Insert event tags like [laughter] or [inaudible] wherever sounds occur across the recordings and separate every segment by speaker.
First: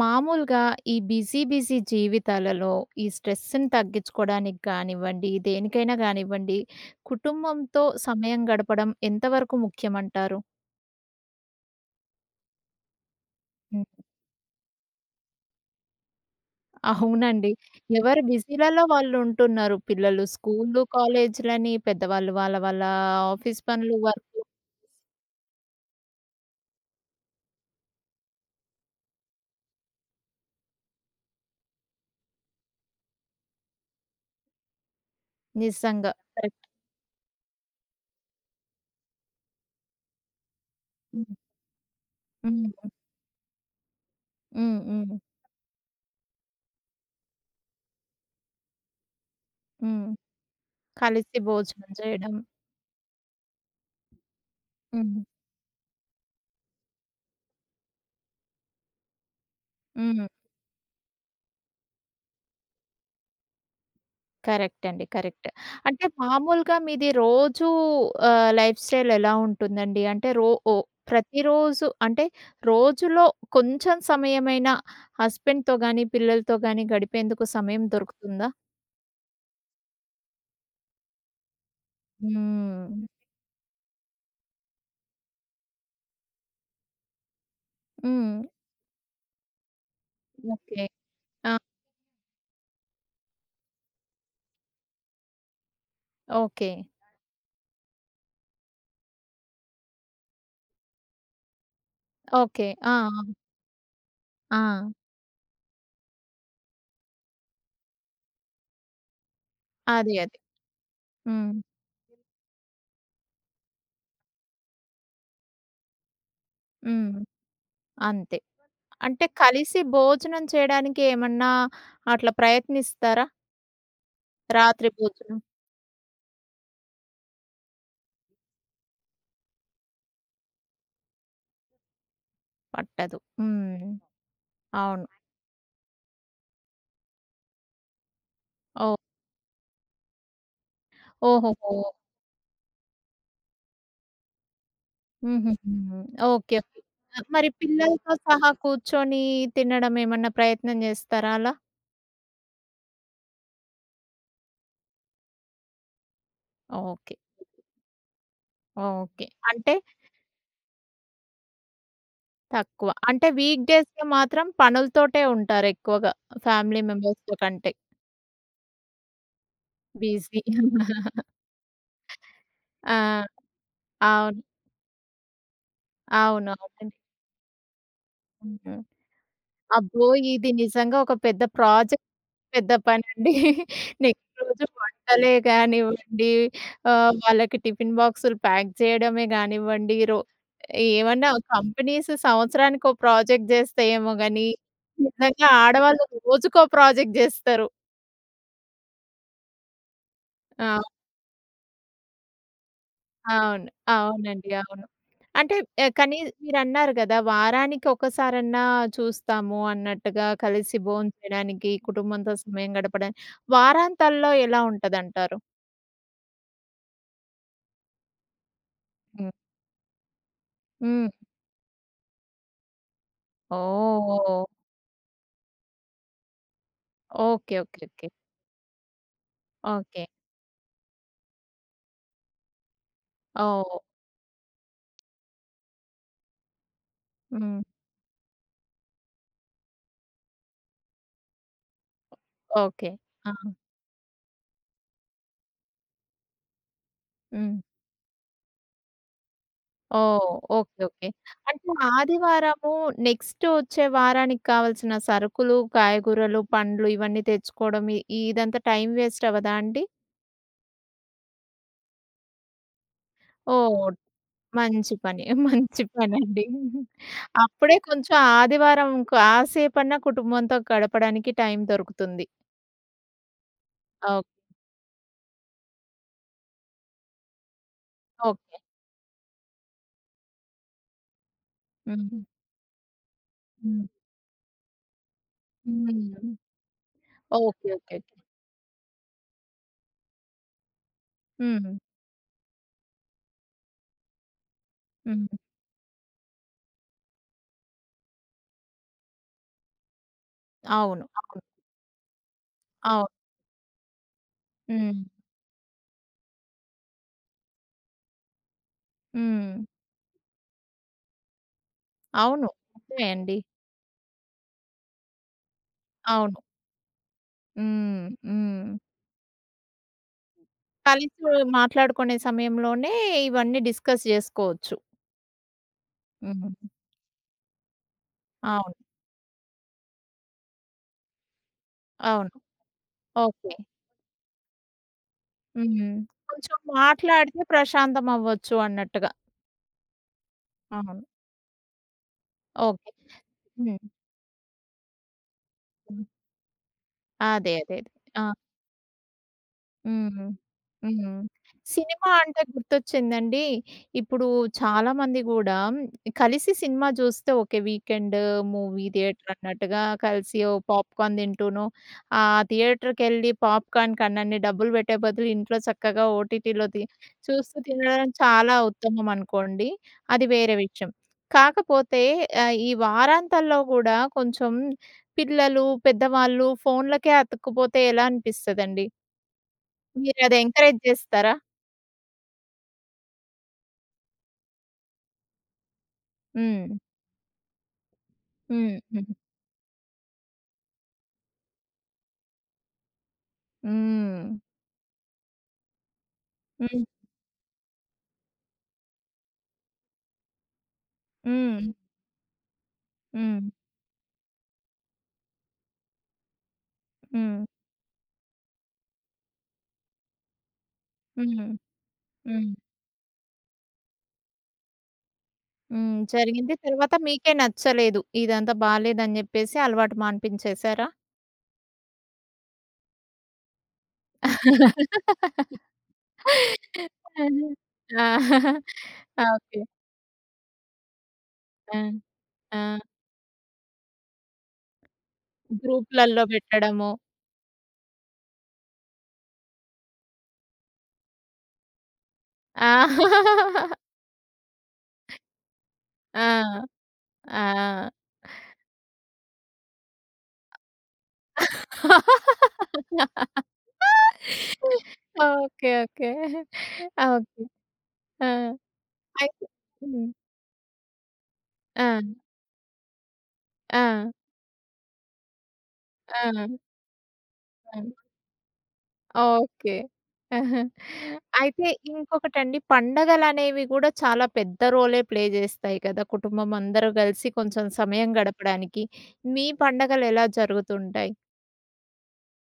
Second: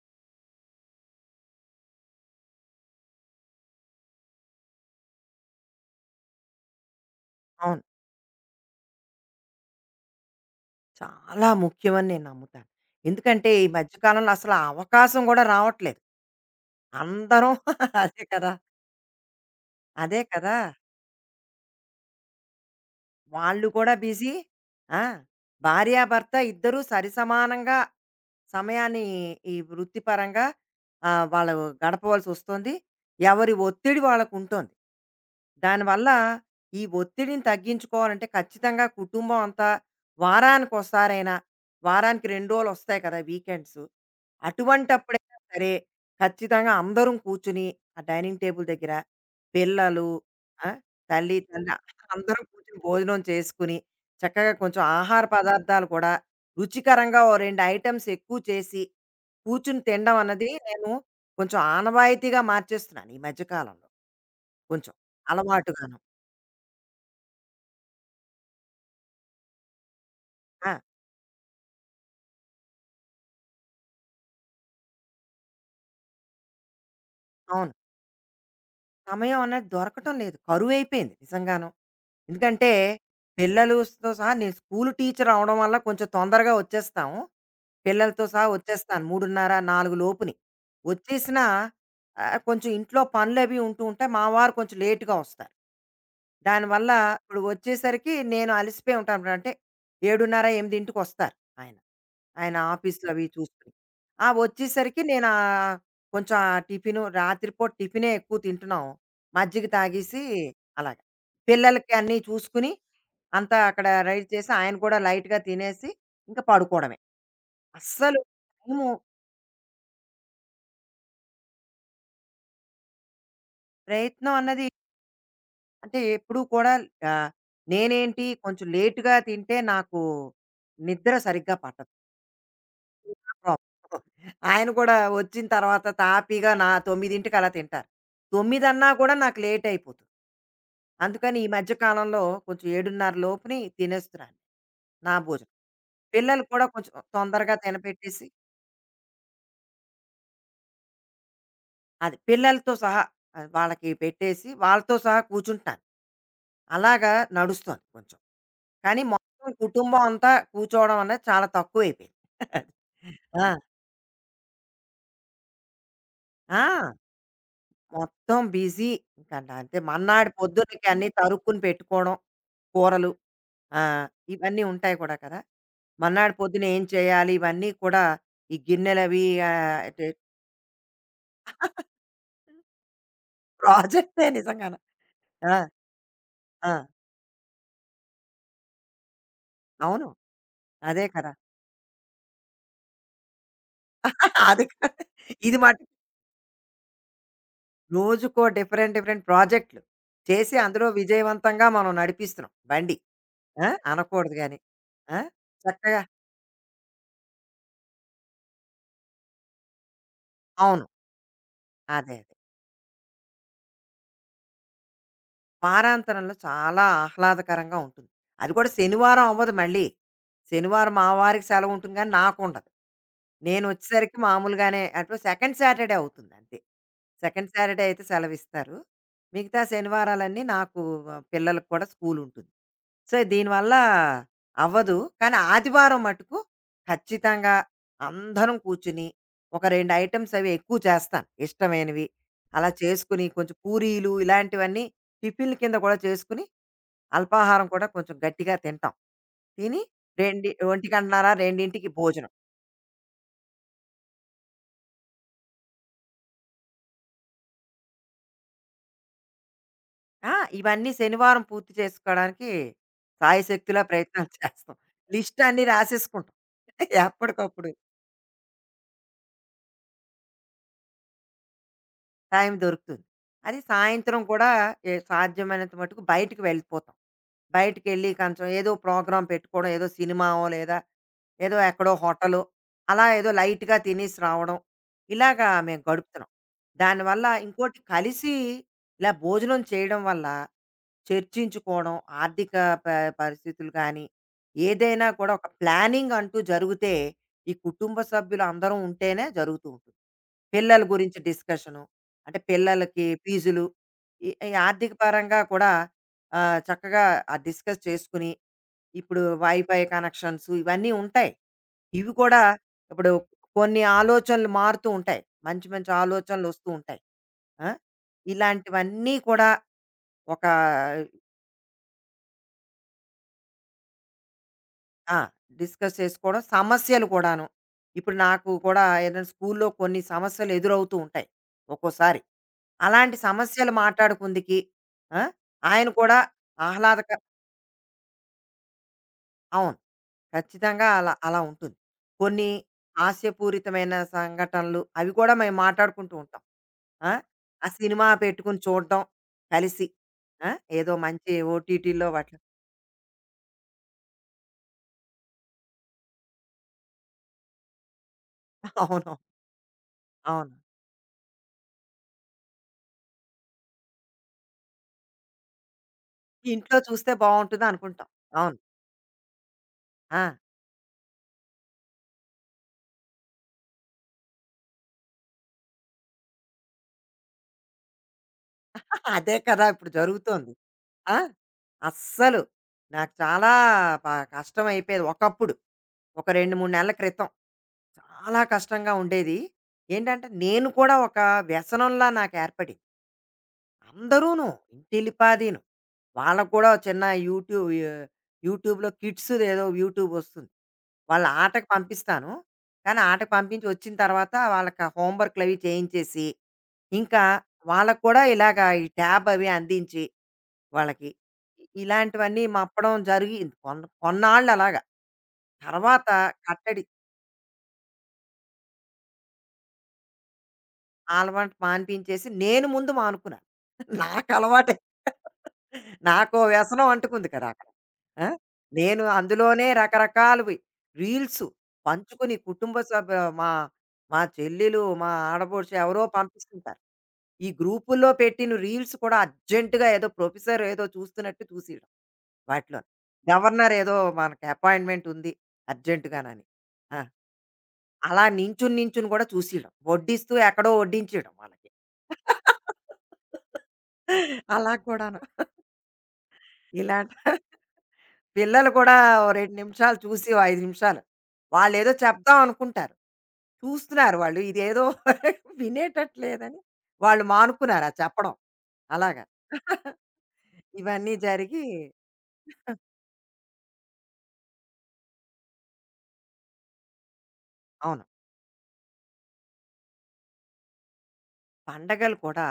Speaker 1: మామూలుగా ఈ busy busy జీవితాలలో ఈ స్ట్రెస్‌ని తగ్గించుకోవడానికి కానివ్వండి, దేనికైనా గానివ్వండి,
Speaker 2: అవును.
Speaker 1: కుటుంబంతో సమయం గడపడం ఎంతవరకు ముఖ్యమంటారు?
Speaker 2: చాలా ముఖ్యమని నేను నమ్ముతాను. ఎందుకంటే ఈ
Speaker 1: హ్మ్.
Speaker 2: మధ్య కాలంలో అసలు ఆ అవకాశం గూడా రావట్లేదు.
Speaker 1: అవునండి.
Speaker 2: అందరం [laughs]
Speaker 1: ఎవరు
Speaker 2: అదే కదా!
Speaker 1: బిజీలలో వాళ్ళుంటున్నారు.
Speaker 2: అదే
Speaker 1: పిల్లలు
Speaker 2: కదా!
Speaker 1: స్కూలు, కాలేజీలని, పెద్దవాళ్ళు వాళ్ళ వాళ్ళ ఆఫీస్
Speaker 2: వాళ్ళు కూడా
Speaker 1: పనులు,
Speaker 2: బిజీ.
Speaker 1: వర్కు.
Speaker 2: ఆ! భార్యాభర్త ఇద్దరూ సరిసమానంగా సమయాన్ని ఈ వృత్తిపరంగా వాళ్ళు గడపవలసొస్తుంది. ఎవరి ఒత్తిడి వాళ్ళకుంటోంది. దానివల్ల
Speaker 1: నిజంగా. కరెక్ట్.
Speaker 2: ఈ ఒత్తిడిని తగ్గించుకోవాలంటే ఖచ్చితంగా కుటుంబం అంతా వారానికోసారైనా,
Speaker 1: హ్మ్.
Speaker 2: వారానికి 2
Speaker 1: హ్మ్.
Speaker 2: రోజులొస్తాయి కదా! వీకెండ్సు.
Speaker 1: హ్మ్. హ్మ్.
Speaker 2: అటువంటప్పుడైనా సరే ఖచ్చితంగా అందరం కూర్చుని, ఆ డైనింగ్ టేబుల్ దగ్గర
Speaker 1: హ్మ్.
Speaker 2: పిల్లలు, ఆ! తల్లి
Speaker 1: కలిసి
Speaker 2: తండ్రి
Speaker 1: భోజనం చేయడం.
Speaker 2: అందరం కూర్చొని భోజనం చేసుకుని, చక్కగా కొంచెం
Speaker 1: హ్మ్.
Speaker 2: ఆహార పదార్థాలు కూడా రుచికరంగా ఓ 2 ఐటెమ్స్ ఎక్కువ చేసి, కూర్చుని తినడం
Speaker 1: హ్మ్.
Speaker 2: అన్నది నేను కొంచెం ఆనవాయితీగా మార్చేస్తున్నాను ఈ మధ్య కాలంలో.
Speaker 1: కరెక్ట్
Speaker 2: కొంచెం
Speaker 1: అండి. కరెక్ట్.
Speaker 2: అలవాటుగాను.
Speaker 1: అంటే మామూలుగా మీది రోజు లైఫ్ స్టైల్ ఎలా ఉంటుందండి? అంటే రో
Speaker 2: ఆ!
Speaker 1: ఓ ప్రతిరోజు అంటే రోజులో కొంచెం సమయమైనా హస్బెండ్‌తో గాని, పిల్లలతో గాని గడిపేందుకు
Speaker 2: అవును.
Speaker 1: సమయం దొరుకుతుందా?
Speaker 2: సమయం అన్నది దొరకటం లేదు. కరువైపోయింది నిజంగాను. ఎందుకంటే
Speaker 1: హ్మ్.
Speaker 2: పిల్లలుతో సహా నేను స్కూలు టీచర్ అవ్వడం వల్ల కొంచెం తొందరగా వచ్చేస్తాం. పిల్లలతో
Speaker 1: హ్మ్.
Speaker 2: సహా వచ్చేస్తాను. 3:30, 4 లోపుని.
Speaker 1: ఓకే.
Speaker 2: వచ్చేసినా
Speaker 1: ఆ!
Speaker 2: కొంచెం ఇంట్లో పనులవి ఉంటూ ఉంటాయి. మా వారు కొంచెం లేట్‌గా వస్తారు.
Speaker 1: ఓకే.
Speaker 2: దానివల్ల ఇప్పుడు వచ్చేసరికి నేను అలసిపోయి ఉంటాను. అంటే 7:30, 8:00కి వస్తారు ఆయన. ఆయన
Speaker 1: ఓకే. ఆ!
Speaker 2: ఆఫీస్‌లు
Speaker 1: ఆ!
Speaker 2: అవి చూసుకుని. ఆ!
Speaker 1: ఆ!
Speaker 2: వచ్చేసరికి నేను కొంచెం ఆ టిఫిను రాత్రిపూట టిఫినే ఎక్కువ తింటున్నాం. మజ్జిగ
Speaker 1: అది
Speaker 2: తాగేసి
Speaker 1: అది.
Speaker 2: అలాగ.
Speaker 1: హ్మ్.
Speaker 2: పిల్లలకి అన్నీ చూసుకుని, అంతా అక్కడ రెడీ చేసి, ఆయన కూడా లైట్‌గా తినేసి, ఇంక పడుకోవడమే.
Speaker 1: హ్మ్.
Speaker 2: అస్సలు
Speaker 1: అంతే.
Speaker 2: టైము
Speaker 1: అంటే కలిసి భోజనం చేయడానికి ఏమన్నా అట్లా ప్రయత్నిస్తారా?
Speaker 2: ప్రయత్నం అన్నది
Speaker 1: రాత్రి భోజనం
Speaker 2: అంటే ఎప్పుడూ కూడా ఆహ్, నేనేంటి కొంచెం లేట్‌గా తింటే నాకు నిద్ర సరిగ్గా పట్టదు.
Speaker 1: పట్టదు.
Speaker 2: పాపం.
Speaker 1: హ్మ్.
Speaker 2: ఆయన కూడా
Speaker 1: అవును.
Speaker 2: వచ్చిన తర్వాత తాపీగా నా 9కి అలా తింటారు. 9 అన్నా
Speaker 1: ఓహ్!
Speaker 2: కూడా నాకు లేట్ అయిపోతుంది. అందుకని ఈ మధ్య
Speaker 1: ఓహోహో!
Speaker 2: కాలంలో కొంచెం 7:30 లోపుని తినేస్తున్నాను. నా భోజనం.
Speaker 1: హుహుహు.
Speaker 2: పిల్లలు
Speaker 1: ఓకే.
Speaker 2: కూడా
Speaker 1: ఓకే.
Speaker 2: కొంచెం
Speaker 1: మరి
Speaker 2: తొందరగా
Speaker 1: పిల్లలతో
Speaker 2: తినపెట్టేసి
Speaker 1: సహా కూర్చొని తినడం ఏమన్నా ప్రయత్నం చేస్తారా అలా?
Speaker 2: అది పిల్లలతో సహా వాళ్ళకి పెట్టేసి వాళ్ళతో సహా కూర్చుంటాను. అలాగా
Speaker 1: ఓకే.
Speaker 2: నడుస్తోంది కొంచెం. కానీ
Speaker 1: ఓకే.
Speaker 2: మొత్తం
Speaker 1: అంటే
Speaker 2: కుటుంబం అంతా కూర్చోవడం అనేది చాలా తక్కువైపోయింది. [laughs] అది.
Speaker 1: తక్కువ. అంటే
Speaker 2: ఆ!
Speaker 1: వీక్ డేస్‌లో మాత్రం పనులతోటే ఉంటారు ఎక్కువగా ఫ్యామిలీ
Speaker 2: ఆ!
Speaker 1: మెంబర్స్‌తో కంటే.
Speaker 2: మొత్తం బిజీ. ఇంక అంటే మర్నాడు
Speaker 1: బిజీ.
Speaker 2: పొద్దున్నకి అన్నీ తరుక్కుని పెట్టుకోవడం. కూరలు
Speaker 1: ఆ!
Speaker 2: ఆ!
Speaker 1: అవును.
Speaker 2: ఇవన్నీ ఉంటాయి కూడా కదా! మర్నాడు
Speaker 1: అవును.
Speaker 2: పొద్దున ఏం
Speaker 1: అవునండి.
Speaker 2: చేయాలి? ఇవన్నీ కూడా ఈ
Speaker 1: హ్మ్.
Speaker 2: గిన్నెలవి
Speaker 1: అబ్బో!
Speaker 2: అంటే
Speaker 1: ఇది నిజంగా ఒక పెద్ద
Speaker 2: [laughs]
Speaker 1: ప్రాజెక్ట్. పెద్ద పనండి.
Speaker 2: ప్రాజెక్టే
Speaker 1: నెక్స్ట్ రోజు
Speaker 2: నిజంగాను.
Speaker 1: వంటలే
Speaker 2: ఆ!
Speaker 1: గానివ్వండి,
Speaker 2: ఆ!
Speaker 1: వాళ్ళకి టిఫిన్ బాక్సులు ప్యాక్ చేయడమే గానివ్వండి,
Speaker 2: అవును.
Speaker 1: రో
Speaker 2: అదే
Speaker 1: ఏమన్నా
Speaker 2: కదా!
Speaker 1: కంపెనీస్ సంవత్సరానికో ప్రాజెక్ట్ జేస్తాయేమో గానీ,
Speaker 2: [laughs] అది కా
Speaker 1: నిజంగా
Speaker 2: ఇది మటుకు
Speaker 1: ఆడవాళ్ళు రోజుకో ప్రాజెక్ట్ జేస్తారు.
Speaker 2: రోజుకో డిఫరెంట్, డిఫరెంట్ ప్రాజెక్ట్‌లు చేసి
Speaker 1: ఆ!
Speaker 2: అందులో విజయవంతంగా మనం నడిపిస్తున్నాం బండి.
Speaker 1: అవును.
Speaker 2: ఆ! అనకూడదు
Speaker 1: అవునండి.
Speaker 2: గాని.
Speaker 1: అవును.
Speaker 2: ఆ!
Speaker 1: అంటే
Speaker 2: చక్కగా
Speaker 1: కానీ మీరన్నారు గదా! వారానికి ఒకసారన్నా చూస్తాము అన్నట్టుగా కలిసి
Speaker 2: అవును.
Speaker 1: భోంచేయడానికి,
Speaker 2: అదే. అదే.
Speaker 1: కుటుంబంతో సమయం గడపడానికి వారాంతాల్లో ఎలా ఉంటదంటారు?
Speaker 2: వారాంతరంలో చాలా ఆహ్లాదకరంగా ఉంటుంది. అది కూడా శనివారం
Speaker 1: హ్మ్.
Speaker 2: అవ్వదు మళ్ళీ. శనివారం మా
Speaker 1: హ్మ్.
Speaker 2: వారికి సెలవుంటుంది గానీ నాకుండదు. నేనొచ్చేసరికి
Speaker 1: ఓహ్!
Speaker 2: మామూలుగానే అటు సెకండ్ సాటర్‌డే అవుతుంది అంతే. Second
Speaker 1: okay.
Speaker 2: Saturday
Speaker 1: okay.
Speaker 2: అయితే
Speaker 1: ఓకే.
Speaker 2: సెలవిస్తారు. మిగతా
Speaker 1: ఓకే.
Speaker 2: శనివారాలన్నీ నాకు పిల్లలకి కూడా స్కూలుంటుంది. సో, దీనివల్ల
Speaker 1: ఓహ్!
Speaker 2: అవ్వదు. కానీ ఆదివారం మటుకు ఖచ్చితంగా
Speaker 1: హ్మ్.
Speaker 2: అందరం కూర్చుని, ఒక 2 ఐటెమ్స్ అవి ఎక్కువ చేస్తాను ఇష్టమైనవి. అలా
Speaker 1: ఓకే.
Speaker 2: చేసుకుని
Speaker 1: ఆ!
Speaker 2: కొంచెం పూరీలు ఇలాంటివన్నీ టిఫిన్‌ల కింద కూడా చేసుకుని,
Speaker 1: హ్మ్.
Speaker 2: అల్పాహారం కూడా కొంచెం గట్టిగా తింటాం. తిని
Speaker 1: ఓహ్!
Speaker 2: రెండి
Speaker 1: ఓకే. ఓకే.
Speaker 2: 1:30,
Speaker 1: అంటే
Speaker 2: 2కి భోజనం.
Speaker 1: ఆదివారము నెక్స్ట్ వచ్చే వారానికి కావాల్సిన సరుకులు, కాయగూరలు, పండ్లు ఇవన్నీ తెచ్చుకోవడం ఇ ఇదంతా టైం వేస్ట్ అవ్వదా అండి?
Speaker 2: ఆ! ఇవన్నీ శనివారం పూర్తి చేసుకోవడానికి శాయశక్తులా
Speaker 1: ఓహ్!
Speaker 2: ప్రయత్నాలు చేస్తాం.
Speaker 1: మంచి పని.
Speaker 2: లిస్ట్
Speaker 1: [laughs]
Speaker 2: అన్నీ
Speaker 1: మంచి
Speaker 2: రాసేసుకుంటాం
Speaker 1: పనండి.
Speaker 2: ఎప్పటికప్పుడు.
Speaker 1: అప్పుడే కొంచెం ఆదివారం కాసేపన్నా కుటుంబంతో గడపడానికి టైం దొరుకుతుంది.
Speaker 2: టైం దొరుకుతుంది. అది సాయంత్రం
Speaker 1: ఓకే.
Speaker 2: కూడా ఏ సాధ్యమైనంత మటుకు బయటికి వెళ్ళిపోతాం. బయటికెళ్ళి కొంచెం
Speaker 1: ఓకే.
Speaker 2: ఏదో ప్రోగ్రామ్ పెట్టుకోవడం, ఏదో సినిమావో లేదా ఏదో ఎక్కడో
Speaker 1: హ్మ్.
Speaker 2: హోటలో అలా ఏదో లైట్‌గా
Speaker 1: హ్మ్.
Speaker 2: తినేసి రావడం. ఇలాగా మేము
Speaker 1: హ్మ్.
Speaker 2: గడుపుతున్నాం. దానివల్ల
Speaker 1: ఓకే.
Speaker 2: ఇంకోటి
Speaker 1: ఓకే. ఓకే.
Speaker 2: కలిసి ఇలా భోజనం చేయడం వల్ల
Speaker 1: హ్మ్.
Speaker 2: చర్చించుకోవడం, ఆర్థిక ప పరిస్థితులు కానీ, ఏదైనా కూడా
Speaker 1: హ్మ్.
Speaker 2: ఒక ప్లానింగ్ అంటూ జరిగితే, ఈ కుటుంబ సభ్యులందరం ఉంటేనే జరుగుతూ ఉంటుంది. పిల్లల
Speaker 1: అవును.
Speaker 2: గురించి
Speaker 1: అవును.
Speaker 2: డిస్కషను. అంటే పిల్లలకి
Speaker 1: అవును.
Speaker 2: ఫీజులు, ఈ ఈ ఆర్థిక
Speaker 1: హ్మ్.
Speaker 2: పరంగా కూడా చక్కగా డిస్కస్ చేసుకుని, ఇప్పుడు
Speaker 1: హ్మ్.
Speaker 2: వైఫై కనెక్షన్స్ ఇవన్నీ ఉంటాయి. ఇవి కూడా
Speaker 1: అవును. నిజమే
Speaker 2: ఇప్పుడు
Speaker 1: అండి.
Speaker 2: కొన్ని ఆలోచనలు మారుతూ ఉంటాయి. మంచి మంచి
Speaker 1: అవును.
Speaker 2: ఆలోచనలొస్తూ ఉంటాయి. ఆ!
Speaker 1: హ్మ్. హ్మ్.
Speaker 2: ఇలాంటివన్నీ కూడా ఒక
Speaker 1: కలిసి మాట్లాడుకునే సమయంలోనే ఇవన్నీ డిస్కస్ జేసుకోవచ్చు.
Speaker 2: ఆ! డిస్కస్ చేసుకోవడం,
Speaker 1: హ్మ్.
Speaker 2: సమస్యలు కూడాను. ఇప్పుడు నాకు
Speaker 1: అవును.
Speaker 2: కూడా ఏదైనా స్కూల్‌లో కొన్ని సమస్యలు ఎదురవుతూ ఉంటాయి ఒక్కోసారి.
Speaker 1: అవును.
Speaker 2: అలాంటి
Speaker 1: ఓకే.
Speaker 2: సమస్యలు మాట్లాడుకుందికి ఆ? ఆయన
Speaker 1: హ్మ్.
Speaker 2: కూడా
Speaker 1: కొంచెం
Speaker 2: ఆహ్లాదక
Speaker 1: మాట్లాడితే ప్రశాంతం అవ్వచ్చు అన్నట్టుగా.
Speaker 2: అవును. ఖచ్చితంగా
Speaker 1: అవును.
Speaker 2: అలా అలా ఉంటుంది. కొన్ని
Speaker 1: ఓకే. హ్మ్.
Speaker 2: హాస్యపూరితమైన సంఘటనలు అవి కూడా మేము
Speaker 1: హ్మ్.
Speaker 2: మాట్లాడుకుంటూ ఉంటాం. ఆ!
Speaker 1: అదే.
Speaker 2: ఆ
Speaker 1: అదే. అదే.
Speaker 2: సినిమా
Speaker 1: ఆ!
Speaker 2: పెట్టుకొని చూడడం కలిసి.
Speaker 1: హ్మ్.
Speaker 2: ఆ! ఏదో
Speaker 1: హ్మ్.
Speaker 2: మంచి ఓటీటీలో
Speaker 1: సినిమా
Speaker 2: వాటిలో
Speaker 1: అంటే గుర్తొచ్చిందండి. ఇప్పుడు చాలామంది గూడా కలిసి సినిమా జూస్తే ఓకే. వీకెండ్
Speaker 2: [laughs]
Speaker 1: మూవీ
Speaker 2: అవును.
Speaker 1: థియేటర్ అన్నట్టుగా కలిసి ఓ
Speaker 2: అవును.
Speaker 1: పాప్‌కార్న్ తింటూనో, ఆ థియేటర్‌కెళ్ళి పాప్‌కార్న్‌కి అన్నన్ని డబ్బులు పెట్టే బదులు ఇంట్లో చక్కగా ఓటీటీలో
Speaker 2: ఇంట్లో
Speaker 1: తి
Speaker 2: చూస్తే
Speaker 1: చూస్తూ
Speaker 2: బావుంటుంది అనుకుంటాం.
Speaker 1: తినడం చాలా
Speaker 2: అవును.
Speaker 1: ఉత్తమం అనుకోండి.
Speaker 2: ఆ!
Speaker 1: అది వేరే విషయం. కాకపోతే ఈ వారాంతాల్లో గూడా కొంచెం పిల్లలు, పెద్దవాళ్ళు ఫోన్‌లకే అతుక్కుపోతే ఎలా అనిపిస్తదండి?
Speaker 2: [laughs] అదే కదా! ఇప్పుడు
Speaker 1: మీరది
Speaker 2: జరుగుతోంది.
Speaker 1: ఎంకరేజ్
Speaker 2: ఆ!
Speaker 1: జేస్తారా?
Speaker 2: అస్సలు నాకు చాలా ప కష్టమైపోయేది ఒకప్పుడు. ఒక 2,
Speaker 1: హ్మ్.
Speaker 2: 3 నెలల క్రితం. చాలా
Speaker 1: హ్మ్.
Speaker 2: కష్టంగా
Speaker 1: హ్మ్.
Speaker 2: ఉండేది. ఏంటంటే నేను కూడా ఒక వ్యసనంలా నాకు ఏర్పడింది.
Speaker 1: హ్మ్.
Speaker 2: అందరూను ఇంటిల్లిపాదీను. వాళ్ళకి కూడా ఒక
Speaker 1: హ్మ్.
Speaker 2: చిన్న యూట్యూబ్ యూట్యూబ్‌లో కిడ్స్‌దేదో యూట్యూబ్ వస్తుంది. వాళ్ళ
Speaker 1: హ్మ్.
Speaker 2: ఆటకి పంపిస్తాను. కానీ ఆటకి
Speaker 1: హ్మ్.
Speaker 2: పంపించి వచ్చిన తర్వాత వాళ్ళకి హోమ్ వర్క్‌లవి చేయించేసి, ఇంకా
Speaker 1: హ్మ్.
Speaker 2: వాళ్ళకి కూడా ఇలాగ ఈ ట్యాబ్ అవి అందించి వాళ్ళకి,
Speaker 1: హ్మ్.
Speaker 2: ఇలాంటివన్నీ
Speaker 1: హ్మ్.
Speaker 2: మప్పడం జరిగింది. కొన్నాళ్ళు అలాగా.
Speaker 1: హ్మ్.
Speaker 2: తర్వాత
Speaker 1: జరిగింది.
Speaker 2: కట్టడి
Speaker 1: తర్వాత మీకే నచ్చలేదు. ఇదంతా బాలేదని జెప్పేసి అలవాటు మాన్పించేసారా?
Speaker 2: అలవాటు మాన్పించేసి నేను ముందు మానుకున్నాను. నాకు అలవాటే. నాకో వ్యసనం అంటుకుంది కదా! అక్కడ. ఆ!
Speaker 1: ఆహా! ఆ!
Speaker 2: నేను
Speaker 1: ఆ! ఓకే.
Speaker 2: అందులోనే రకరకాలవి రీల్సు
Speaker 1: ఆ!
Speaker 2: పంచుకుని
Speaker 1: ఆ!
Speaker 2: కుటుంబ సభ్య మా మా చెల్లెలు, మా ఆడపడుచు ఎవరో
Speaker 1: గ్రూప్‌లల్లో
Speaker 2: పంపిస్తుంటారు.
Speaker 1: బెట్టడము.
Speaker 2: ఈ గ్రూపుల్లో పెట్టిన రీల్స్ కూడా అర్జెంట్‌గా ఏదో ప్రొఫెసర్ ఏదో చూస్తున్నట్టు చూసేయడం
Speaker 1: ఆ!
Speaker 2: వాటిలోని. గవర్నర్ ఏదో మనకి అపాయింట్మెంట్ ఉంది అర్జెంట్‌గానని.
Speaker 1: ఆ!
Speaker 2: ఆ!
Speaker 1: ఆ!
Speaker 2: అలా నించుని, నించుని కూడా చూసియడం. వడ్డిస్తూ ఎక్కడో వడ్డించీయడం వాళ్ళకి. అలా కూడాను.
Speaker 1: ఓకే. ఓకే. ఆ!
Speaker 2: ఇలాంటి
Speaker 1: ఓకే. ఆ!
Speaker 2: పిల్లలు కూడా ఓ
Speaker 1: అయితే
Speaker 2: 2 నిమిషాలు
Speaker 1: హ్మ్.
Speaker 2: చూసి, ఓ 5 నిమిషాలు.
Speaker 1: ఆ!
Speaker 2: వాళ్ళేదో చెప్దాం అనుకుంటారు.
Speaker 1: ఆ!
Speaker 2: చూస్తున్నారు వాళ్ళు. ఇదేదో [laughs] వినేటట్టు
Speaker 1: ఆ!
Speaker 2: లేదని వాళ్ళు
Speaker 1: ఆ!
Speaker 2: మానుకున్నారు ఆ చెప్పడం. అలాగా.
Speaker 1: ఓకే.
Speaker 2: [laughs]
Speaker 1: ఆహా!
Speaker 2: ఇవన్నీ జరిగి
Speaker 1: అయితే ఇంకొకటండి పండగలనేవి గూడా చాలా పెద్ద రోలే ప్లే జేస్తాయి కదా! కుటుంబం అందరూ గలిసి కొంచెం
Speaker 2: అవును.
Speaker 1: సమయం గడపడానికి. మీ పండగలెలా జరుగుతుంటాయి?
Speaker 2: పండగలు కూడా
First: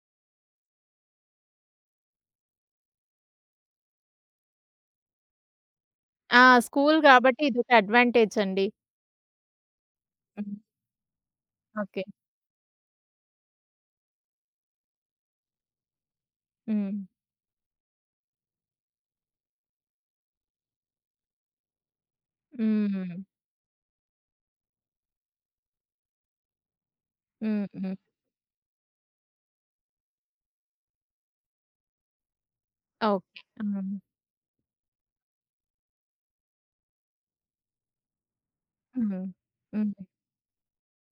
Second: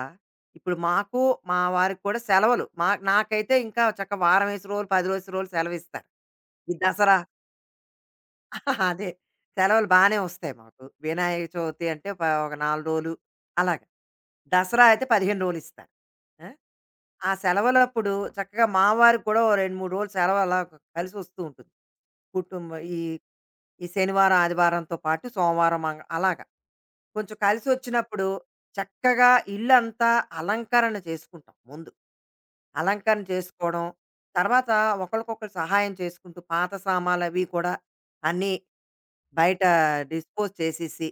Speaker 2: ఇప్పుడు మాకు, మా వారికి కూడా సెలవులు. మా నాకైతే ఇంకా చక్క వారం వేసి రోజులు, 10 రోజుల రోజులు సెలవిస్తారు.
Speaker 1: ఆ!
Speaker 2: ఈ
Speaker 1: స్కూల్
Speaker 2: దసరా
Speaker 1: గాబట్టి ఇదొక అడ్వాంటేజ్ అండి.
Speaker 2: [laughs] అదే. సెలవులు బానే వస్తాయి
Speaker 1: హ్మ్.
Speaker 2: మాకు. వినాయక చవితి
Speaker 1: ఓకే.
Speaker 2: అంటే ఒక 4 రోజులు అలాగా. దసరా అయితే 15 రోజులు ఇస్తారు. ఆ!
Speaker 1: హ్మ్.
Speaker 2: ఆ సెలవులప్పుడు చక్కగా మా వారికి కూడా ఓ 2, 3 రోజులు సెలవు అలా కలిసొస్తూ ఉంటుంది. కుటుంబ
Speaker 1: హ్మ్.
Speaker 2: ఈ
Speaker 1: హ్మ్.
Speaker 2: ఈ శనివారం, ఆదివారంతో పాటు సోమవారం అలాగా. కొంచెం
Speaker 1: హ్మ్.
Speaker 2: కలిసొచ్చినప్పుడు చక్కగా ఇల్లంతా అలంకరణ చేసుకుంటాం ముందు. అలంకరణ
Speaker 1: ఓకే. ఆ!
Speaker 2: చేసుకోవడం, తర్వాత ఒకళ్ళకొకళ్ళు సహాయం చేసుకుంటూ పాత సామాలవి కూడా అన్నీ
Speaker 1: హ్మ్.
Speaker 2: బయట
Speaker 1: హ్మ్.
Speaker 2: డిస్పోజ్ చేసేసి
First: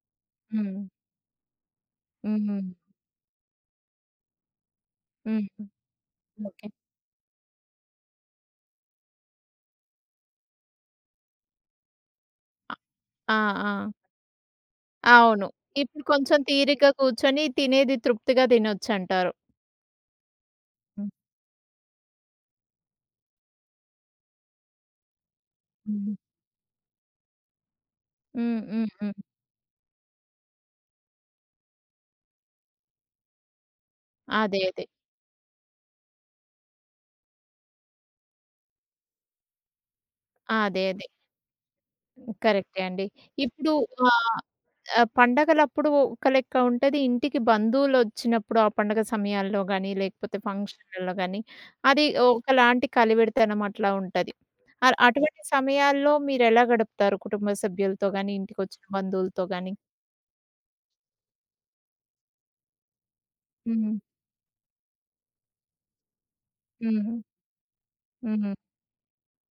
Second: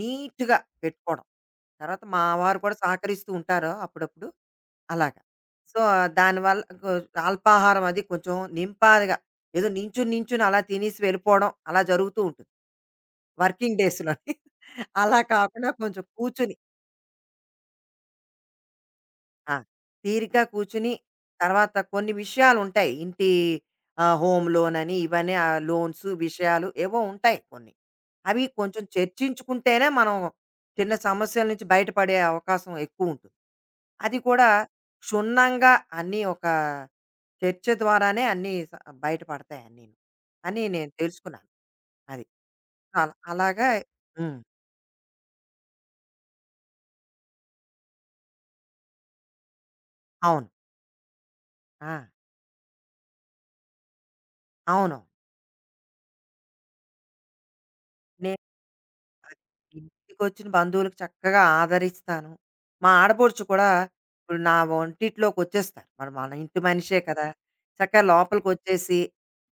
Speaker 2: నీట్‌గా
Speaker 1: హ్మ్.
Speaker 2: పెట్టుకోవడం. తర్వాత మా వారు
Speaker 1: హ్మ్.
Speaker 2: కూడా సహకరిస్తూ ఉంటారు అప్పుడప్పుడు. అలాగా.
Speaker 1: హ్మ్.
Speaker 2: సో, దానివల్ల
Speaker 1: ఓకే.
Speaker 2: అల్పాహారం అది కొంచెం నింపాదిగా ఏదో నించుని, నించుని అలా తినేసి వెళ్ళిపోవడం అలా జరుగుతూ ఉంటుంది.
Speaker 1: ఆ! ఆ!
Speaker 2: వర్కింగ్ డేస్‌లోని. [laughs] అలా
Speaker 1: అవును.
Speaker 2: కాకుండా కొంచెం
Speaker 1: ఇప్పుడు కొంచెం
Speaker 2: కూర్చొని
Speaker 1: తీరిగ్గా కూర్చొని తినేది తృప్తిగా తినొచ్చంటారు.
Speaker 2: ఆ! తీరిక కూర్చుని
Speaker 1: హ్మ్.
Speaker 2: తర్వాత కొన్ని విషయాలుంటాయి. ఇంటి హోమ్ లోనని ఇవన్నీ ఆ లోన్స్
Speaker 1: హ్మ్.
Speaker 2: విషయాలు ఏవో ఉంటాయి కొన్ని. అవి
Speaker 1: హ్మ్.
Speaker 2: కొంచెం
Speaker 1: హ్మ్. హ్మ్.
Speaker 2: చర్చించుకుంటేనే మనం చిన్న సమస్యల నుంచి బయటపడే అవకాశం ఎక్కువుంటుంది. అది కూడా
Speaker 1: అదే అదే.
Speaker 2: క్షుణ్ణంగా అన్నీ ఒక చర్చ ద్వారానే అన్నీ బయటపడతాయి అన్నీను. అని
Speaker 1: అదే
Speaker 2: నేను
Speaker 1: అదే.
Speaker 2: తెలుసుకున్నాను. అది.
Speaker 1: కరెక్టే అండి.
Speaker 2: అలాగా
Speaker 1: ఇప్పుడు ఆహ్
Speaker 2: హ్మ్.
Speaker 1: ఆహ్, పండగలప్పుడు ఒక లెక్క ఉంటది. ఇంటికి బంధువులొచ్చినప్పుడు ఆ పండగ సమయాల్లో గానీ, లేకపోతే
Speaker 2: అవును.
Speaker 1: ఫంక్షన్‌లలో గానీ,
Speaker 2: ఆ!
Speaker 1: అది ఒకలాంటి కలివిడితనం అట్లా ఉంటది. అ
Speaker 2: అవును.
Speaker 1: అటువంటి సమయాల్లో మీరెలా గడుపుతారు? కుటుంబ సభ్యులతో గానీ,
Speaker 2: నే
Speaker 1: ఇంటికొచ్చిన
Speaker 2: అది.
Speaker 1: బంధువులతో గానీ?
Speaker 2: ఇంటికొచ్చిన బంధువులకు చక్కగా ఆదరిస్తాను. మా ఆడపడుచు కూడా
Speaker 1: హ్మ్.
Speaker 2: ఇప్పుడు నా వంటిట్లోకొచ్చేస్తారు. మరి మన ఇంటి మనిషే
Speaker 1: హ్మ్.
Speaker 2: కదా! చక్కగా
Speaker 1: హ్మ్.
Speaker 2: లోపలికొచ్చేసి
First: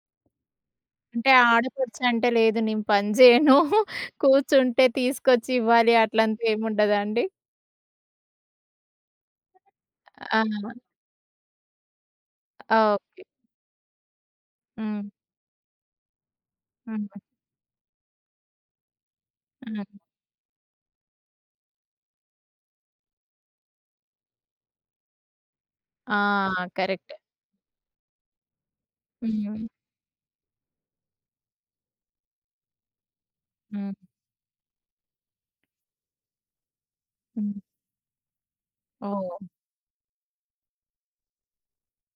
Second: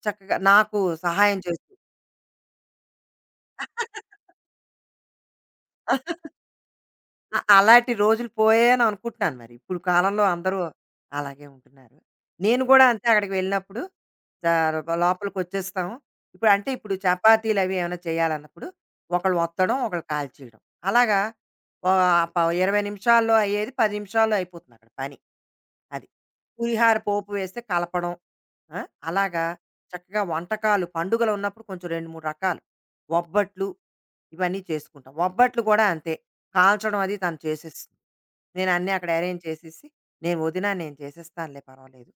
Speaker 2: చక్కగా నాకు
Speaker 1: అంటే
Speaker 2: సహాయం చేస్తూ
Speaker 1: ఆడపడుచు అంటే లేదు నేను పని జేయను. [laughs]
Speaker 2: [laughs]
Speaker 1: కూర్చుంటే తీసుకొచ్చి ఇవ్వాలి అట్లంతా ఏముండదా అండి?
Speaker 2: అలాంటి రోజులు పోయాయని అనుకుంటున్నాను మరి. ఇప్పుడు కాలంలో
Speaker 1: ఆ!
Speaker 2: అందరూ అలాగే ఉంటున్నారు. నేను
Speaker 1: ఆ,
Speaker 2: కూడా అంతే
Speaker 1: ఓకే.
Speaker 2: అక్కడికి వెళ్ళినప్పుడు
Speaker 1: హ్మ్.
Speaker 2: లోపలికొచ్చేస్తాం. ఇప్పుడు అంటే ఇప్పుడు
Speaker 1: హ్మ్.
Speaker 2: చపాతీలు అవి ఏమైనా చేయాలన్నప్పుడు ఒకళ్ళు ఒత్తడం
Speaker 1: హ్మ్.
Speaker 2: ఒకళ్ళు కాల్చేయడం అలాగా ఓ ఇరవై నిమిషాల్లో అయ్యేది పది నిమిషాల్లో అయిపోతుంది అక్కడ పని అది
Speaker 1: ఆ!
Speaker 2: పులిహార
Speaker 1: కరెక్ట్.
Speaker 2: పోపు వేస్తే కలపడం ఆ, అలాగా
Speaker 1: హ్మ్.
Speaker 2: చక్కగా వంటకాలు పండుగలు ఉన్నప్పుడు కొంచెం రెండు మూడు రకాలు ఒబ్బట్లు
Speaker 1: హ్మ్.
Speaker 2: ఇవన్నీ చేసుకుంటాం ఒబ్బట్లు కూడా అంతే కాల్చడం అది తను
Speaker 1: హ్మ్.
Speaker 2: చేసేస్తుంది నేను అన్నీ అక్కడ
Speaker 1: ఓహ్!
Speaker 2: అరేంజ్ చేసేసి నేను వదినా నేను చేసేస్తానులే పర్వాలేదు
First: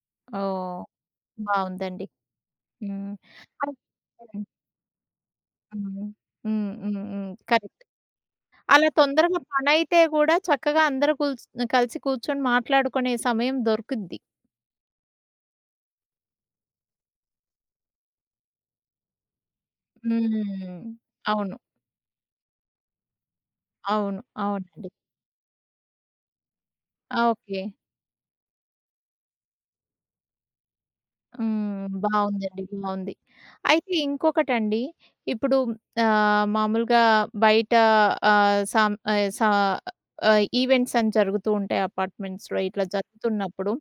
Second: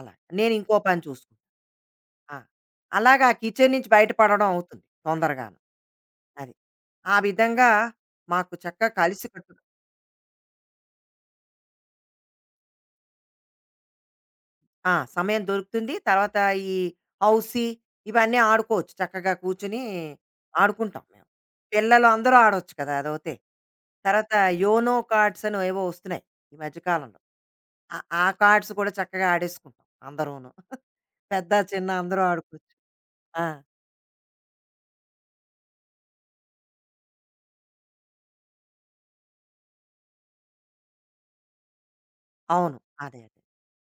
Speaker 2: అలా నేను ఇంకో
Speaker 1: ఓహ్!
Speaker 2: పని చూసుకుంటాను
Speaker 1: బావుందండి.
Speaker 2: ఆ!
Speaker 1: హ్మ్.
Speaker 2: అలాగా కిచెన్
Speaker 1: అన్
Speaker 2: నుంచి
Speaker 1: హ్మ్.
Speaker 2: బయటపడడం అవుతుంది తొందరగాను.
Speaker 1: హ్మ్.
Speaker 2: అది.
Speaker 1: హ్మ్. హ్మ్.
Speaker 2: ఆ
Speaker 1: హ్మ్.
Speaker 2: విధంగా
Speaker 1: కరెక్ట్.
Speaker 2: మాకు
Speaker 1: అలా
Speaker 2: చక్కగా
Speaker 1: తొందరగా
Speaker 2: కలిసికట్టుగా
Speaker 1: పనైతే గూడా చక్కగా అందరూ కూల్చ్ కలిసి కూర్చొని మాట్లాడుకునే సమయం దొరుకుద్ది.
Speaker 2: ఆ! సమయం దొరుకుతుంది. తర్వాత ఈ హౌసీ ఇవన్నీ ఆడుకోవచ్చు. చక్కగా కూర్చొని
Speaker 1: హ్మ్.
Speaker 2: ఆడుకుంటాం మేము.
Speaker 1: అవును.
Speaker 2: పిల్లలు అందరూ ఆడొచ్చు కదా! అదొకటి.
Speaker 1: అవును.
Speaker 2: తర్వాత
Speaker 1: అవునండి.
Speaker 2: యోనో కార్డ్స్ అనో ఏవో వస్తున్నాయి ఈ మధ్య కాలంలో.
Speaker 1: ఆ! ఓకే.
Speaker 2: ఆ ఆ కార్డ్స్ కూడా చక్కగా ఆడేసుకుంటాం అందరూను. పెద్ద,
Speaker 1: హ్మ్.
Speaker 2: చిన్న అందరూ
Speaker 1: బావుందండి.
Speaker 2: ఆడుకోవచ్చు.
Speaker 1: బావుంది.
Speaker 2: ఆ!
Speaker 1: అయితే ఇంకొకటండి. ఇప్పుడు మామూలుగా బయట ఆహ్, సం ఆహ్, స ఈవెంట్స్ అని జరుగుతూ ఉంటాయి అపార్ట్మెంట్స్‌లో.
Speaker 2: అవును.
Speaker 1: ఇట్లా
Speaker 2: అదే. అదే.
Speaker 1: జరుగుతున్నప్పుడు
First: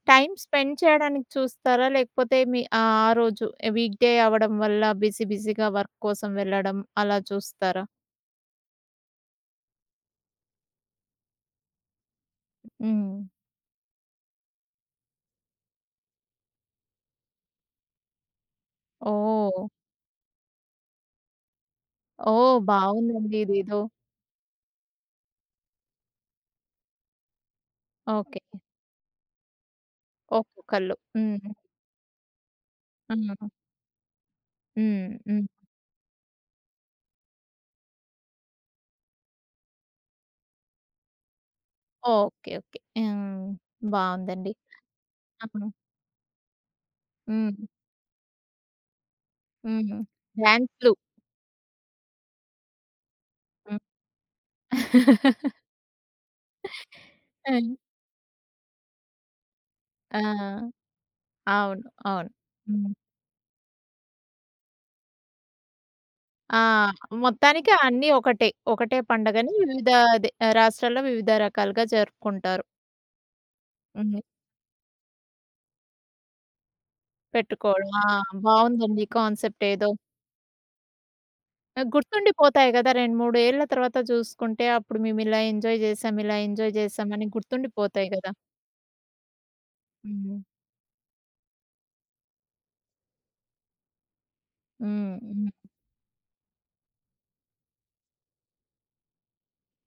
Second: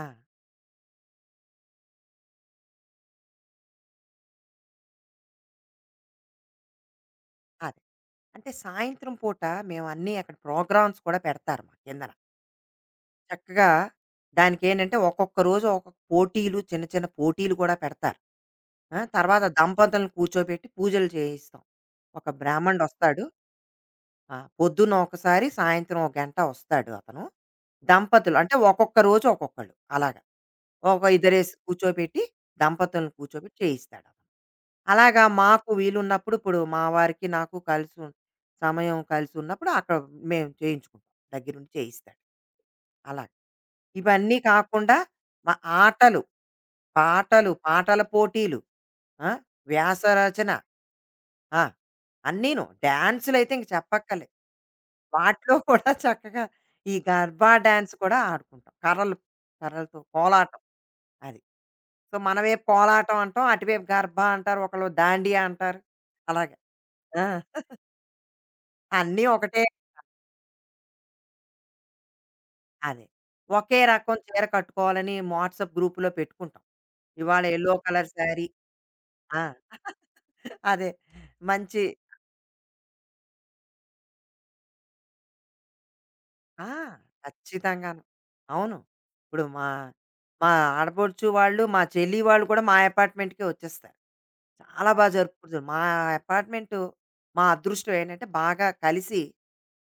Speaker 2: ఆ!
Speaker 1: టైమ్ స్పెండ్ చేయడానికి చూస్తారా? లేకపోతే మీ ఆహ్, ఆ రోజు వీక్‌డే అవ్వడం వల్ల బిజీ బిజీగా వర్క్ కోసం వెళ్ళడం అలా
Speaker 2: అదే.
Speaker 1: చూస్తారా?
Speaker 2: అంటే సాయంత్రం పూట మేము అన్నీ అక్కడ ప్రోగ్రామ్స్ కూడా పెడతారు మా కిందన.
Speaker 1: హ్మ్.
Speaker 2: చక్కగా దానికేంటంటే ఒక్కొక్క రోజు ఒక్కొక్క పోటీలు చిన్న చిన్న పోటీలు కూడా పెడతారు. ఆ! తర్వాత
Speaker 1: ఓహ్!
Speaker 2: దంపతులను కూర్చోబెట్టి పూజలు చేయిస్తాం. ఒక
Speaker 1: ఓహ్!
Speaker 2: బ్రాహ్మణుడొస్తాడు.
Speaker 1: బావుందండి ఇదేదో.
Speaker 2: ఆ! పొద్దున్న ఒకసారి, సాయంత్రం ఒక గంట వస్తాడు అతను. దంపతులు
Speaker 1: ఓకే.
Speaker 2: అంటే ఒక్కొక్క రోజు ఒక్కొక్కళ్ళు అలాగా.
Speaker 1: ఒక్కొక్కళ్ళు.
Speaker 2: ఒక
Speaker 1: హ్మ్.
Speaker 2: ఇద్దరేసి కూర్చోబెట్టి, దంపతులను
Speaker 1: హ్మ్.
Speaker 2: కూర్చోబెట్టి చేయిస్తాడతను.
Speaker 1: హ్మ్.
Speaker 2: అలాగా
Speaker 1: హ్మ్.
Speaker 2: మాకు వీలున్నప్పుడు ఇప్పుడు మా వారికి, నాకు కలిసి సమయం కలిసున్నప్పుడు అక్కడ మేము చేయించుకుంటాం. దగ్గరుండి చేయిస్తాడు.
Speaker 1: ఓకే. ఓకే.
Speaker 2: అలా.
Speaker 1: హ్మ్.
Speaker 2: ఇవన్నీ
Speaker 1: బావుందండి.
Speaker 2: కాకుండా మ
Speaker 1: ఆహా!
Speaker 2: ఆటలు, పాటలు,
Speaker 1: హ్మ్.
Speaker 2: పాటల పోటీలు, ఆ!
Speaker 1: హ్మ్.
Speaker 2: వ్యాస రచన
Speaker 1: డాన్స్‌లు.
Speaker 2: ఆ! అన్నీను. డాన్సులయితే ఇంక
Speaker 1: హ్మ్.
Speaker 2: చెప్పక్కర్లేదు. వాటిలో
Speaker 1: [laughs]
Speaker 2: కూడా చక్కగా ఈ గర్బా డాన్స్ కూడా ఆడుకుంటాం. కర్రలు కర్రలతో
Speaker 1: ఆ!
Speaker 2: కోలాటం అది.
Speaker 1: అవును.
Speaker 2: సో,
Speaker 1: అవును.
Speaker 2: మనవైపు
Speaker 1: హ్మ్.
Speaker 2: కోలాటం అంటాం. అటువైపు గర్భా అంటారు. ఒకళ్ళు దాండియా అంటారు. అలాగా.
Speaker 1: ఆ!
Speaker 2: ఆ!
Speaker 1: మొత్తానికి అన్నీ ఒకటే. ఒకటే
Speaker 2: అన్నీ
Speaker 1: పండగని
Speaker 2: ఒకటే
Speaker 1: వివిధ అదే రాష్ట్రాల్లో వివిధ రకాలుగా జరుపుకుంటారు.
Speaker 2: అదే. ఒకే రకం
Speaker 1: హ్మ్.
Speaker 2: చీర కట్టుకోవాలని వాట్సాప్ గ్రూప్‌లో పెట్టుకుంటాం. ఇవాళ యెల్లో
Speaker 1: పెట్టుకోవడం. ఆ!
Speaker 2: కలర్ శారీ
Speaker 1: బావుందండి ఈ
Speaker 2: ఆ!
Speaker 1: కాన్సెప్ట్ ఏదో.
Speaker 2: [laughs] అదే. మంచి
Speaker 1: ఆహ్, గుర్తుండిపోతాయి కదా! 2, 3 ఏళ్ల తర్వాత చూసుకుంటే అప్పుడు మేము ఇలా ఎంజాయ్ చేసాం, ఇలా
Speaker 2: ఆ!
Speaker 1: ఎంజాయ్ చేసాం అని
Speaker 2: ఖచ్చితంగాను.
Speaker 1: గుర్తుండిపోతాయి కదా!
Speaker 2: అవును. ఇప్పుడు మా
Speaker 1: హ్మ్.
Speaker 2: మా ఆడపడుచు వాళ్ళు, మా చెల్లి వాళ్ళు కూడా మా అపార్ట్మెంట్‌కే వచ్చేస్తారు. చాలా బా
Speaker 1: హ్మ్. హ్మ్.
Speaker 2: జరుపుకుంటాం. మా అపార్ట్మెంటు మా అదృష్టం ఏంటంటే బాగా కలిసి,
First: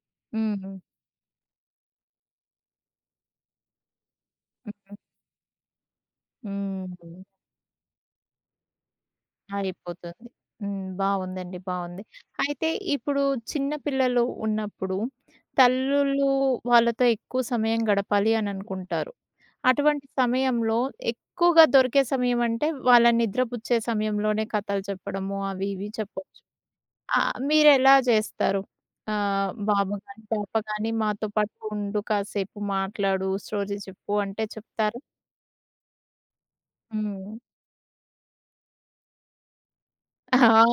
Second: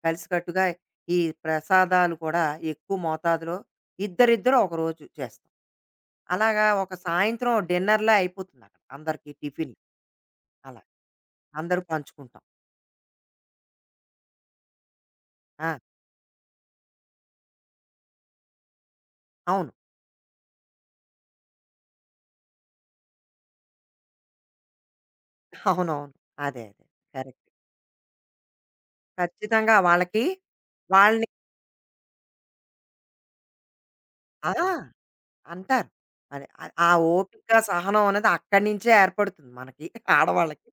Speaker 2: కలిసికట్టుగా
Speaker 1: హ్మ్.
Speaker 2: ఈ ప్రసాదాలు కూడా ఎక్కువ మోతాదులో ఇద్దరిద్దరు
Speaker 1: హ్మ్.
Speaker 2: ఒకరోజు చేస్తాం. అలాగా ఒక
Speaker 1: హ్మ్.
Speaker 2: సాయంత్రం డిన్నర్‌లా అయిపోతుందక్కడ అందరికీ టిఫిన్
Speaker 1: అయిపోతుంది.
Speaker 2: అలా.
Speaker 1: హ్మ్. బావుందండి.
Speaker 2: అందరూ
Speaker 1: బావుంది.
Speaker 2: పంచుకుంటాం.
Speaker 1: అయితే ఇప్పుడు చిన్న పిల్లలు ఉన్నప్పుడు
Speaker 2: ఆ!
Speaker 1: తల్లులు వాళ్ళతో ఎక్కువ సమయం గడపాలి అని అనుకుంటారు.
Speaker 2: అవును.
Speaker 1: అటువంటి సమయంలో ఎక్కువగా దొరికే సమయం అంటే వాళ్ళని నిద్రపుచ్చే సమయంలోనే కథలు చెప్పడము
Speaker 2: [laughs]
Speaker 1: అవి ఇవి
Speaker 2: అవునవును.
Speaker 1: చెప్పొచ్చు.
Speaker 2: అదే. అదే.
Speaker 1: ఆహ్,
Speaker 2: కరెక్ట్.
Speaker 1: మీరెలా చేస్తారు? ఆహ్,
Speaker 2: ఖచ్చితంగా
Speaker 1: బాబు
Speaker 2: వాళ్ళకి
Speaker 1: గాని, పాప గాని
Speaker 2: వాళ్ళని
Speaker 1: మాతో పాటు ఉండు కాసేపు మాట్లాడు, స్టోరీ చెప్పు అంటే
Speaker 2: ఆ!
Speaker 1: చెప్తారా?
Speaker 2: అంటారు. మరి ఆ
Speaker 1: హ్మ్.
Speaker 2: ఓపిక, సహనం అనేది అక్కడి నుంచే ఏర్పడుతుంది మనకి
Speaker 1: ఆ!
Speaker 2: ఆడవాళ్ళకి.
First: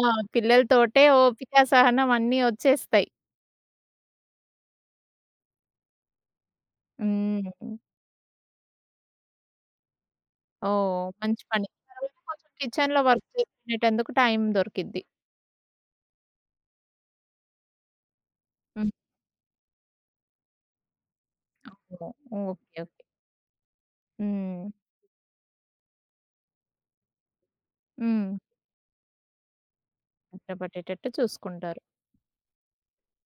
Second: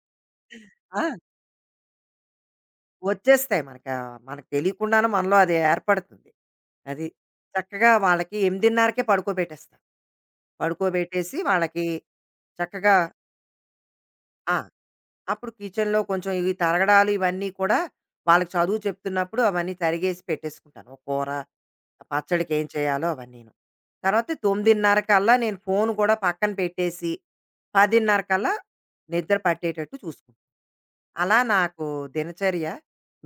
Speaker 2: ఆ!
Speaker 1: పిల్లలతోటే ఓపిక, సహనం అన్నీ వచ్చేస్తాయి.
Speaker 2: వచ్చేస్తాయి మనకి మనకు తెలియకుండానే మనలో అది ఏర్పడుతుంది. అది.
Speaker 1: హ్మ్.
Speaker 2: చక్కగా వాళ్ళకి 8:30కే పడుకోబెట్టేస్తాను.
Speaker 1: ఓహ్!
Speaker 2: పడుకోబెట్టేసి
Speaker 1: మంచి పని.
Speaker 2: వాళ్ళకి
Speaker 1: తర్వాత కొంచెం
Speaker 2: చక్కగా
Speaker 1: కిచెన్‌లో వర్క్ చేసుకునేటందుకు టైం
Speaker 2: ఆ!
Speaker 1: దొరికిద్ది.
Speaker 2: అప్పుడు కిచెన్‌లో కొంచెం ఇవి తరగడాలు ఇవన్నీ కూడా వాళ్ళకి చదువు
Speaker 1: హ్మ్.
Speaker 2: చెప్తున్నప్పుడు అవన్నీ తరిగేసి పెట్టేసుకుంటాను. ఓ కూర, ఆ
Speaker 1: ఓహ్!
Speaker 2: పచ్చడికి ఏం
Speaker 1: ఓకే. ఓకే.
Speaker 2: చేయాలో అవన్నీను. తర్వాత
Speaker 1: హ్మ్.
Speaker 2: 9:30 కల్లా నేను ఫోను కూడా పక్కన పెట్టేసి 10:30
Speaker 1: హ్మ్.
Speaker 2: కల్లా నిద్ర పట్టేటట్టు చూసుకుంటాను.
Speaker 1: నిద్ర పట్టేటట్టు
Speaker 2: అలా
Speaker 1: చూసుకుంటారు.
Speaker 2: నాకు దినచర్య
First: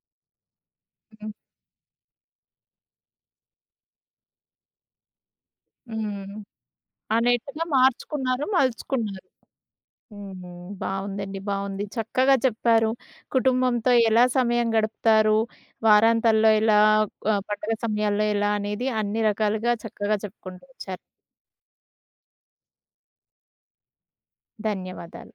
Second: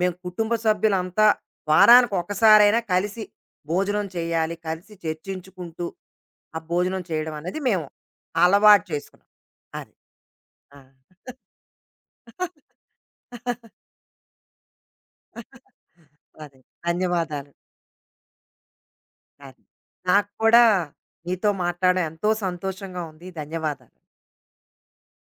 Speaker 2: మేము కుటుంబ సభ్యులంతా
Speaker 1: హ్మ్.
Speaker 2: వారానికి ఒక్కసారైనా కలిసి భోజనం చేయాలి. కలిసి చర్చించుకుంటూ
Speaker 1: హ్మ్.
Speaker 2: ఆ భోజనం
Speaker 1: ఆ
Speaker 2: చేయడం అనేది
Speaker 1: నెట్‌గా
Speaker 2: మేము
Speaker 1: మార్చుకున్నారు,
Speaker 2: అలవాటు చేసుకున్నాం.
Speaker 1: మలుచుకున్నారు.
Speaker 2: అది.
Speaker 1: హ్మ్.
Speaker 2: ఆ!
Speaker 1: బావుందండి. బావుంది. చక్కగా
Speaker 2: [laughs]
Speaker 1: చెప్పారు. కుటుంబంతో ఎలా సమయం గడుపుతారు, వారాంతాల్లో
Speaker 2: అదే.
Speaker 1: ఎలా, ఆహ్,
Speaker 2: ధన్యవాదాలు.
Speaker 1: పండగ సమయాల్లో ఎలా అనేది అన్ని
Speaker 2: అది.
Speaker 1: రకాలుగా చక్కగా
Speaker 2: నాకు కూడా
Speaker 1: చెప్పుకుంటూ వచ్చారు.
Speaker 2: నీతో మాట్లాడడం ఎంతో సంతోషంగా ఉంది. ధన్యవాదాలు.
Speaker 1: ధన్యవాదాలు.